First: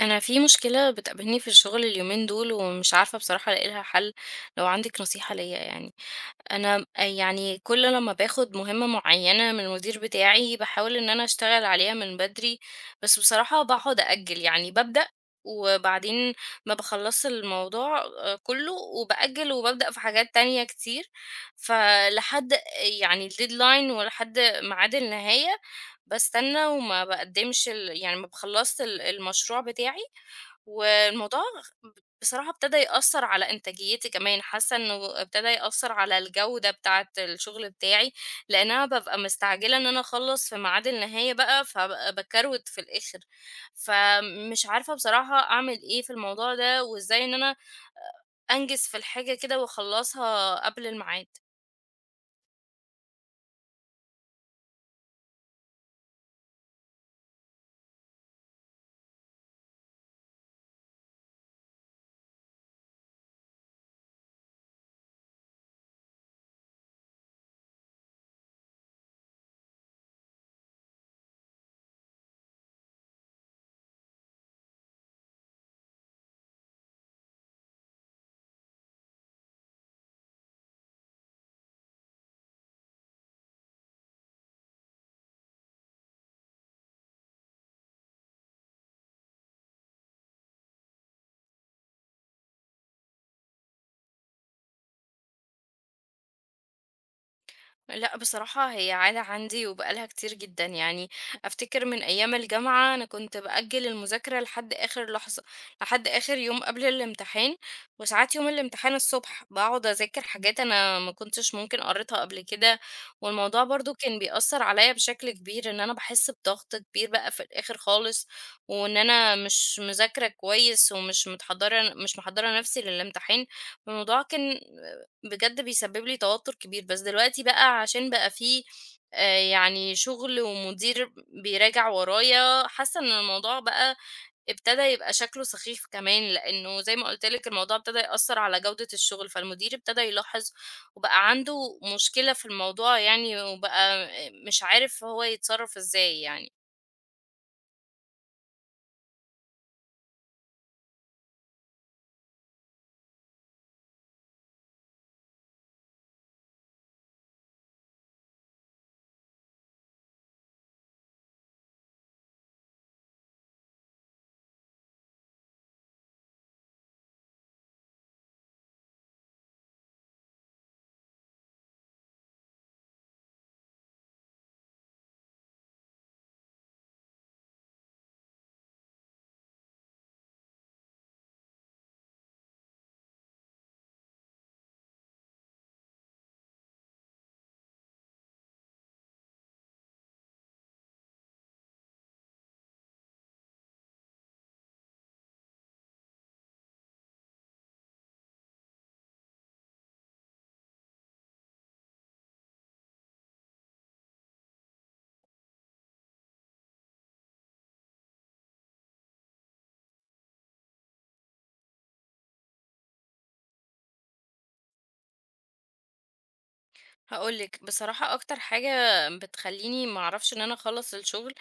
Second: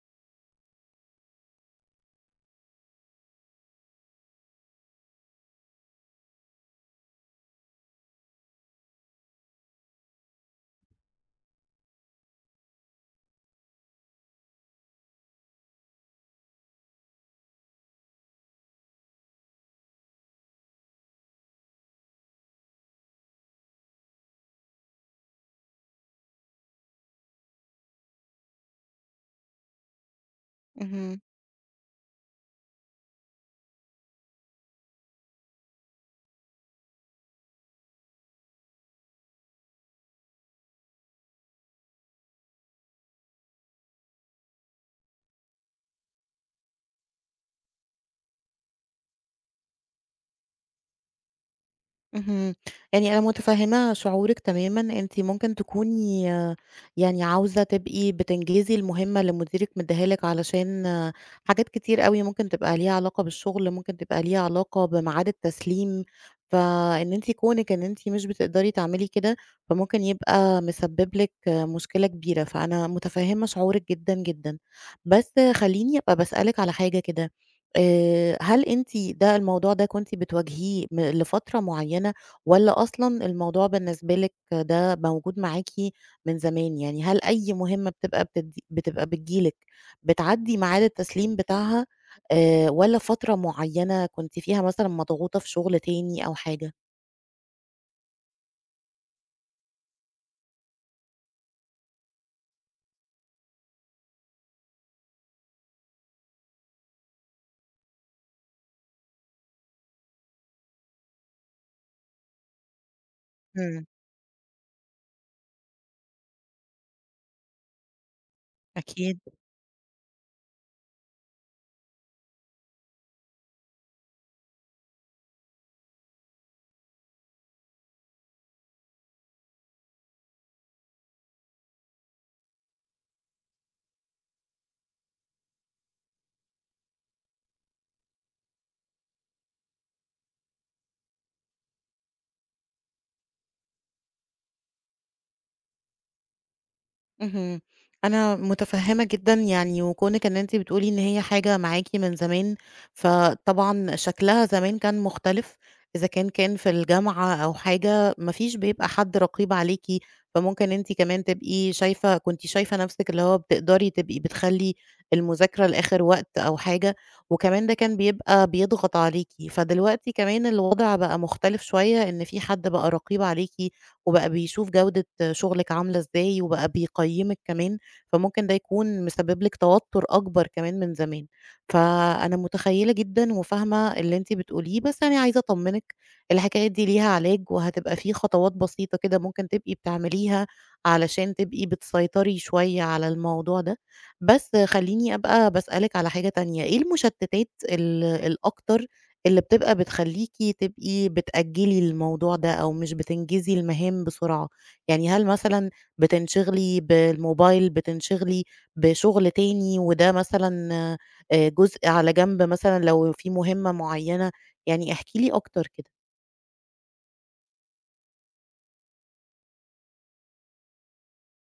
انا في مشكله بتقابلني في الشغل اليومين دول ومش عارفه بصراحه الاقي لها حل. لو عندك نصيحه ليا، يعني. أنا يعني كل لمّا باخد مهمة معيّنة من المدير بتاعي، باحاول إن أنا أشتغل عليها من بدري، بس بصراحة باقعد أأجّل، يعني بابدأ وبعدين ما باخلّصش الموضوع كُلّه وبأجّل وبابدأ في حاجات تانية كتير، فلحد يعني الdeadline ولحد ميعاد النهاية باستنى وما باقدّمش يعني ما باخلّصش المشروع بتاعي. اهم، والموضوع بصراحة ابتدى يأثّر على إنتاجيتي كمان، حاسة إنه ابتدى يأثّر على الجودة بتاعة الشغل بتاعي، لإن أنا بابقى مستعجلة إن أنا أخلّص في ميعاد النهاية بقى، فابقى باكروت في الآخر، فمش عارفة بصراحة أعمل إيه في الموضوع ده، وإزاي إن أنا أنجز في الحاجة كده وأخلّصها قبل الميعاد. اهم. يعني أنا متفهمة شعورِك تمامًا، أنتِ ممكن تكوني يعني عاوزة تبقي بتنجزي المهمة اللي مديرِك مديها لِك علشان حاجات كتير أوي ممكن تبقى ليها علاقة بالشغل، ممكن تبقى ليها علاقة بميعاد التسليم، فإن أنتِ كونِك إن أنتِ مش بتقدري تعملي كده، فممكن يبقى مسبب لِك مشكلة كبيرة، فأنا متفهمة شعورِك جدًا، جدًا. بس خلّيني أبقى باسألِك على حاجة كده. هل أنتِ ده الموضوع ده كنتِ بتواجهيه م لفترة معيّنة والّا أصلًا الموضوع بالنسبة لِك ده موجود معاكِ من زمان؟ يعني هل أي مهمة بتبقى بتيجي لِك بتعدّي ميعاد التسليم بتاعها والّا فترة معيّنة كنتِ فيها مثلًا مضغوطة في شغل تاني أو حاجة؟ لأ بصراحة هي عادة عندي وبقى لها كتير جدًا، يعني أفتكر من أيام الجامعة أنا كنت بأجل المذاكرة لحد آخر لحظة، لحد آخر يوم قبل الامتحان، وساعات يوم الامتحان الصبح باقعد أذاكر حاجات أنا ما كنتش ممكن قريتها قبل كده، والموضوع إمم، برضه كان بيأثّر عليَّ بشكل كبير، إن أنا باحس بضغط كبير بقى في الآخر خالص، وإن أكيد. أنا مش مذاكرة كويس ومش متحضّرة مش محضّرة نفسي للامتحان. الموضوع كان بجد بيسبب لي توتر كبير، بس دلوقتي بقى عشان بقى في يعني شغل ومدير بيراجع ورايا، حاسة إن الموضوع بقى ابتدى يبقى شكله سخيف كمان، لإنه زي ما قُلت لِك الموضوع ابتدى يأثّر على جودة الشغل، فالمدير ابتدى يلاحظ وبقى عنده مشكلة في الموضوع يعني، وبقى مش عارف هو يتصرّف إزاي يعني. اهم. أنا متفهّمة جدًا يعني وكونِك إن أنتِ بتقولي إن هي حاجة معاكِ من زمان، فطبعًا شكلها زمان كان مختلف، إذا كان في الجامعة أو حاجة ما فيش بيبقى حد رقيب عليكِ، فممكن أنتِ كمان تبقي شايفة كنتِ شايفة نَفْسِك اللي هو بتقدري تبقي بتخلّي المذاكرة لآخر وقت أو حاجة، وكمان ده كان بيبقى بيضغط عليكِ، فدلوقتي كمان الوضع بقى مختلف شوية إن في حد بقى رقيب عليكِ وبقى بيشوف جودة شغلِك عاملة إزاي، وبقى بيقيّمِك كمان، فممكن ده يكون مسبب لِك توتر أكبر كمان من زمان. فأنا متخيّلة جدًا وفاهمة اللي أنتِ بتقوليه، بس يعني عايزة أطمّنِك الحكاية دي ليها علاج، وهتبقى في خطوات بسيطة كده ممكن تبقي بتعمليها علشان تبقي بتسيطري شوية على الموضوع ده. بس خلّيني أبقى باسألِك على حاجة تانية، إيه المشتتات الأكتر اللي بتبقى بتخلّيكِ تبقي بتأجّلي الموضوع ده أو مش بتنجزي المهام بسرعة، يعني هل مثلًا بتنشغلي بالموبايل، بتنشغلي بشغل تاني وده مثلًا جزء على جنب مثلًا لو في مهمة معيّنة، يعني احكي لي أكتر كده؟ هاقول لِك بصراحة أكتر حاجة بتخلّيني ما أعرفش إن أنا أخلّص الشغل،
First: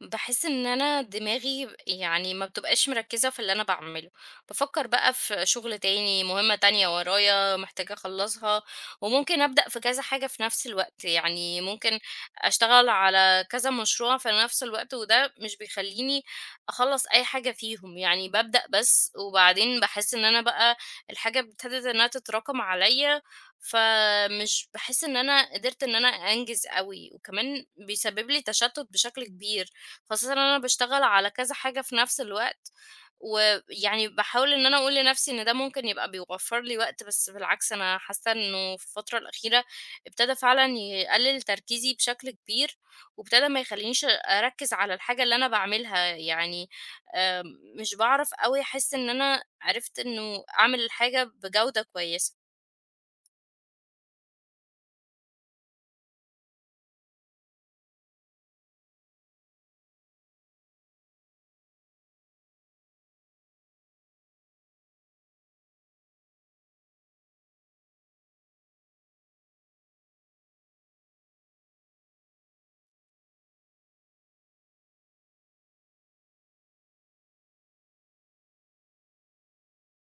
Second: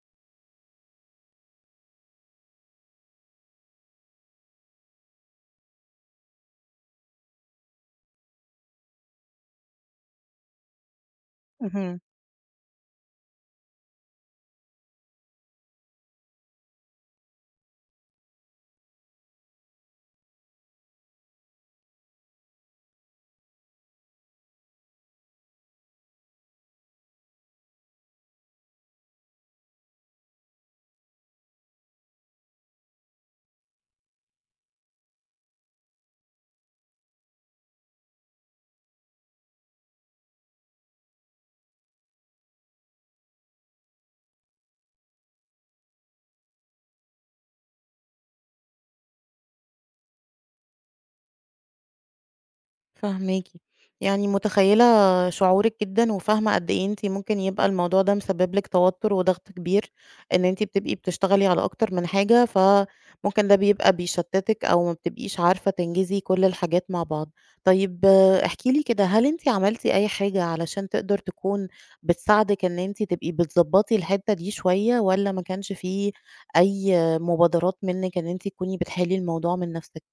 باحس إن أنا دماغي يعني ما بتبقاش مركّزة في اللي أنا باعمله، بافكّر بقى في شغل تاني، مهمة تانية ورايا محتاجة أخلّصها، وممكن أبدأ في كذا حاجة في نفس الوقت، يعني ممكن اهم. أشتغل على كذا مشروع في نفس الوقت، وده مش بيخلّيني أخلّص أي حاجة فيهم، يعني بابدأ بس وبعدين باحس إن أنا بقى الحاجة ابتدت إنها تتراكم عليَّ، فمش باحس إن أنا قدرت إن أنا أنجز أوي، وكمان بيسبب لي تشتُّت بشكل كبير. خاصة إن أنا باشتغل على كذا حاجة في نفس الوقت، ويعني باحاول إن أنا أقول لنفسي إن ده ممكن يبقى بيوفّر لي وقت، بس بالعكس أنا حاسة إنه في الفترة الأخيرة ابتدى فعلًا يقلل تركيزي بشكل كبير، وابتدى ما يخلّينيش أركّز على الحاجة اللي أنا باعملها، يعني آمم، مش باعرف أوي أحس إن أنا عرفت إنه أعمل الحاجة بجودة كويسة. فاهماكِ، يعني متخيّلة شعورِك جدًا، وفاهمة قد إيه أنتِ ممكن يبقى الموضوع ده مسبب لِك توتر وضغط كبير، إن أنتِ بتبقي بتشتغلي على أكتر من حاجة، فممكن ده بيبقى بيشتتِك أو ما بتبقيش عارفة تنجزي كل الحاجات مع بعض. طيب احكي لي كده، هل أنتِ عملتِ أي حاجة علشان تقدر تكون بتساعدِك إن أنتِ تبقي بتضبّطي الحتّة دي شوية، والّا ما كانش في أي مبادرات منِّك إن أنتِ تكوني بتحلي الموضوع من نفسِك؟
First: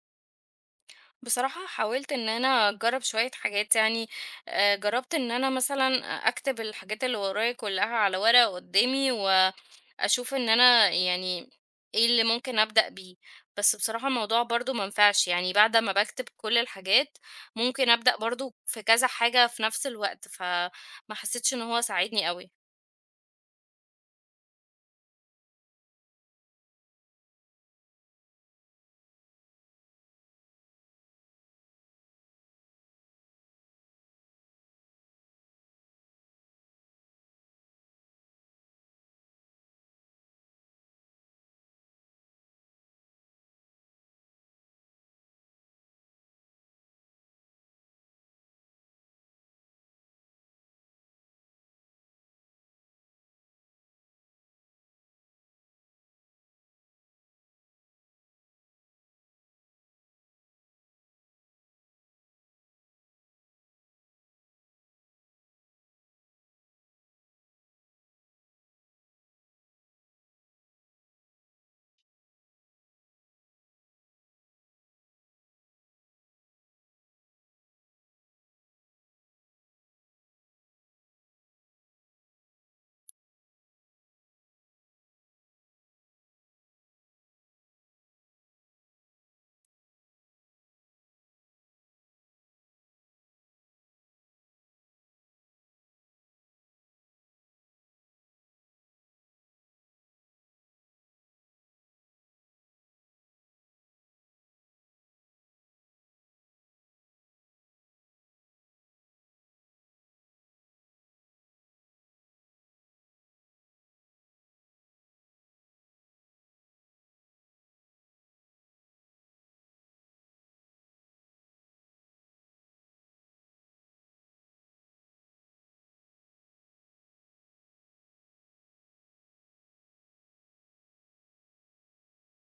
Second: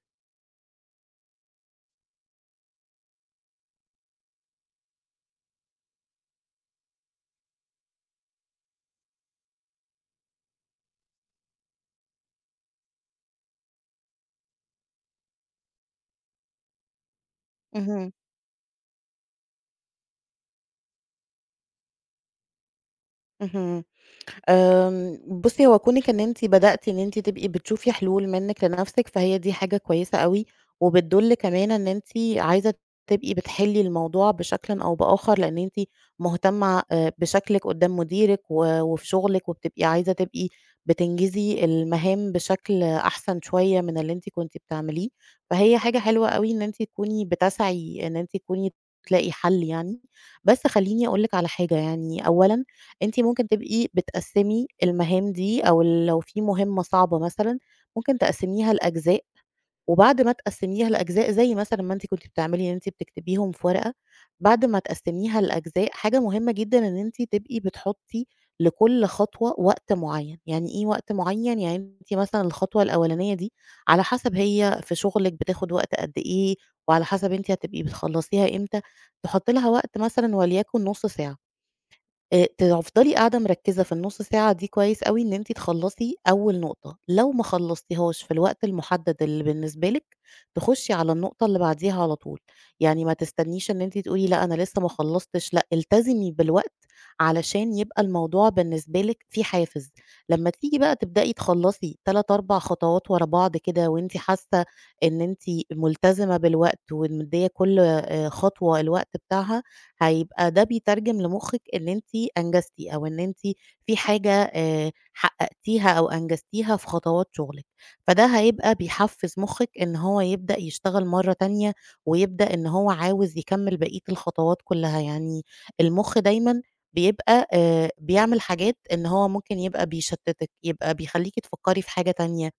بصراحة حاولت ان انا اجرب شوية حاجات، جربت ان انا مثلا اكتب الحاجات اللي ورايا كلها على ورقة قدامي واشوف ان انا يعني ايه اللي ممكن ابدأ بيه. بس بصراحة الموضوع برضو منفعش، يعني بعد ما بكتب كل الحاجات ممكن اهم، ابدأ برضو في كذا حاجة في نفس الوقت، فما حسيتش ان هو ساعدني قوي. اهم. آمم، بُصّي، هو كونِك إن أنتِ بدأتِ إن أنتِ تبقي بتشوفي حلول منِّك لنفسِك، فهي دي حاجة كويسة أوي، وبتدُل كمان إن أنتِ عايزة تبقي بتحلّي الموضوع بشكلٍ أو بآخر، لإن أنتِ مهتمة بشكلِك قدّام مديرِك و وفي شغلِك، وبتبقي عايزة تبقي بتنجزي المهام بشكل أحسن شوية من اللي أنتِ كنتِ بتعمليه، فهي حاجة حلوة أوي إن أنتِ تكوني بتسعي إن أنتِ تكوني تلاقي حل يعني. بس خلّيني أقول لِك على حاجة يعني، أولًا أنتِ ممكن تبقي بتقسّمي المهام دي أو ال لو في مهمة صعبة مثلًا، ممكن تقسّميها لأجزاء، وبعد ما تقسّميها لأجزاء زي مثلًا ما أنتِ كنتِ بتعملي إن أنتِ بتكتبيهم في ورقة، بعد ما تقسّميها لأجزاء حاجة مهمة جدًا إن أنتِ تبقي بتحطّي لكل خطوة وقت معيّن، يعني إيه وقت معيّن؟ يعني أنتِ مثلًا الخطوة الأولانية دي على حسب هي في شغلِك بتاخد وقت قد إيه، وعلى حسب أنتِ هتبقي بتخلّصيها إمتى، تحطّي لها وقت مثلًا وليكن نُص ساعة. تفضلي قاعدة مركّزة في النُص ساعة دي كويس أوي إن أنتِ تخلّصي أول نقطة، لو ما خلّصتيهاش في الوقت المُحدد اللي بالنسبة لِك، تخُشّي على النقطة اللي بعديها على طول، يعني ما تستنيش إن أنتِ تقولي لأ أنا لسه ما خلّصتش، لأ التزمي بالوقت علشان يبقى الموضوع بالنسبة لِك في حافز، لمّا تيجي بقى تبدئي تخلّصي 3، 4 خطوات ورا بعض كده وأنتِ حاسة إن أنتِ ملتزمة بالوقت ومدّية كل خطوة الوقت بتاعها، هيبقى ده بيترجم لمخِّك إن أنتِ أنجزتِ أو إن أنتِ في حاجة حققتيها أو أنجزتيها في خطوات شغلِك، فده هيبقى بيحفّز مخِّك إن هو يبدأ يشتغل مرّة تانية، ويبدأ إن هو عاوز يكمّل بقية الخطوات كلّها، يعني المُخ دايمًا بيبقى بيعمل حاجات إن هو ممكن يبقى بيشتّتِك، يبقى بيخلّيكِ تفكّري في حاجة تانية،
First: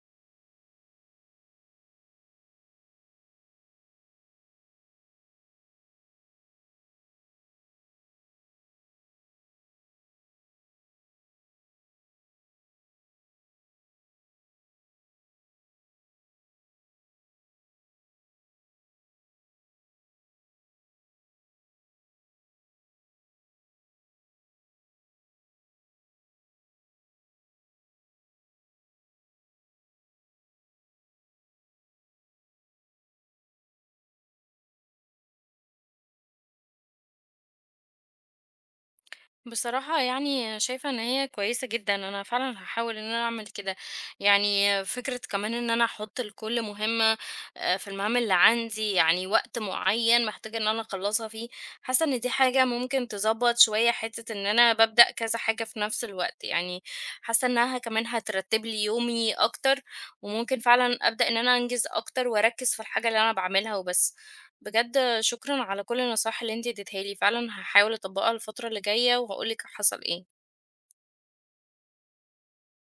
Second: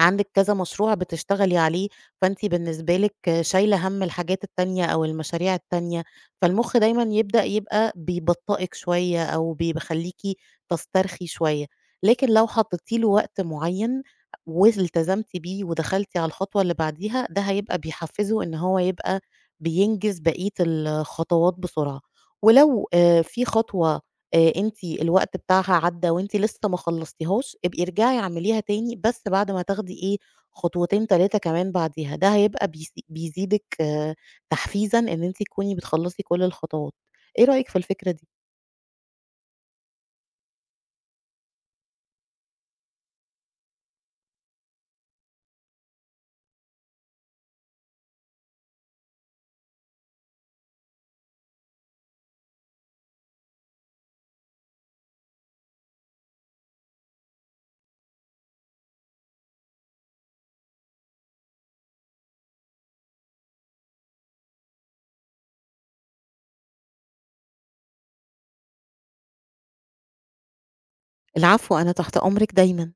عندِك كذا مشروع بتشتغلي عليه، فأنتِ بالنسبة لِك شايلة هَم الحاجات التانية أو المشاريع التانية، فالمُخ دايمًا يبدأ يبقى بيبطئِك شوية أو بيخلّيكِ تسترخي شوية، لكن لو حطيتِ له وقت معيّن والتزمتِ بيه ودخلتِ على الخطوة اللي بعديها، ده هيبقى بيحفّزه إن هو يبقى بينجز بقية الخطوات بسرعة، ولو في خطوة أنتِ الوقت بتاعها عدّى وأنتِ لسه ما خلّصتيهاش، ابقي ارجعي اعمليها تاني بس بعد ما تاخدي إيه، خطوتين 3 كمان بعديها، ده هيبقى بيزيدِك آه، تحفيزًا إن أنتِ تكوني بتخلّصي كل الخطوات. إيه رأيِك في الفكرة دي؟ بصراحة يعني شايفة ان هي كويسة جدا، انا فعلا هحاول ان انا اعمل كده، يعني فكرة كمان ان انا احط لكل مهمة، في المهام اللي عندي يعني وقت معين محتاجة ان انا اخلصها فيه. حاسة ان دي حاجة ممكن تظبط شوية حتة ان انا ببدأ كذا حاجة في نفس الوقت، يعني حاسة انها كمان هترتب لي يومي اكتر، وممكن فعلا ابدأ ان انا انجز اكتر واركز في الحاجة اللي انا بعملها وبس. بجد شكرًا على كل النصايح اللي أنتِ اديتها لي، فعلًا هاحاول أطبّقها الفترة اللي جاية وهاقول لِك حصل إيه. العفو، أنا تحت أمرِك دايمًا.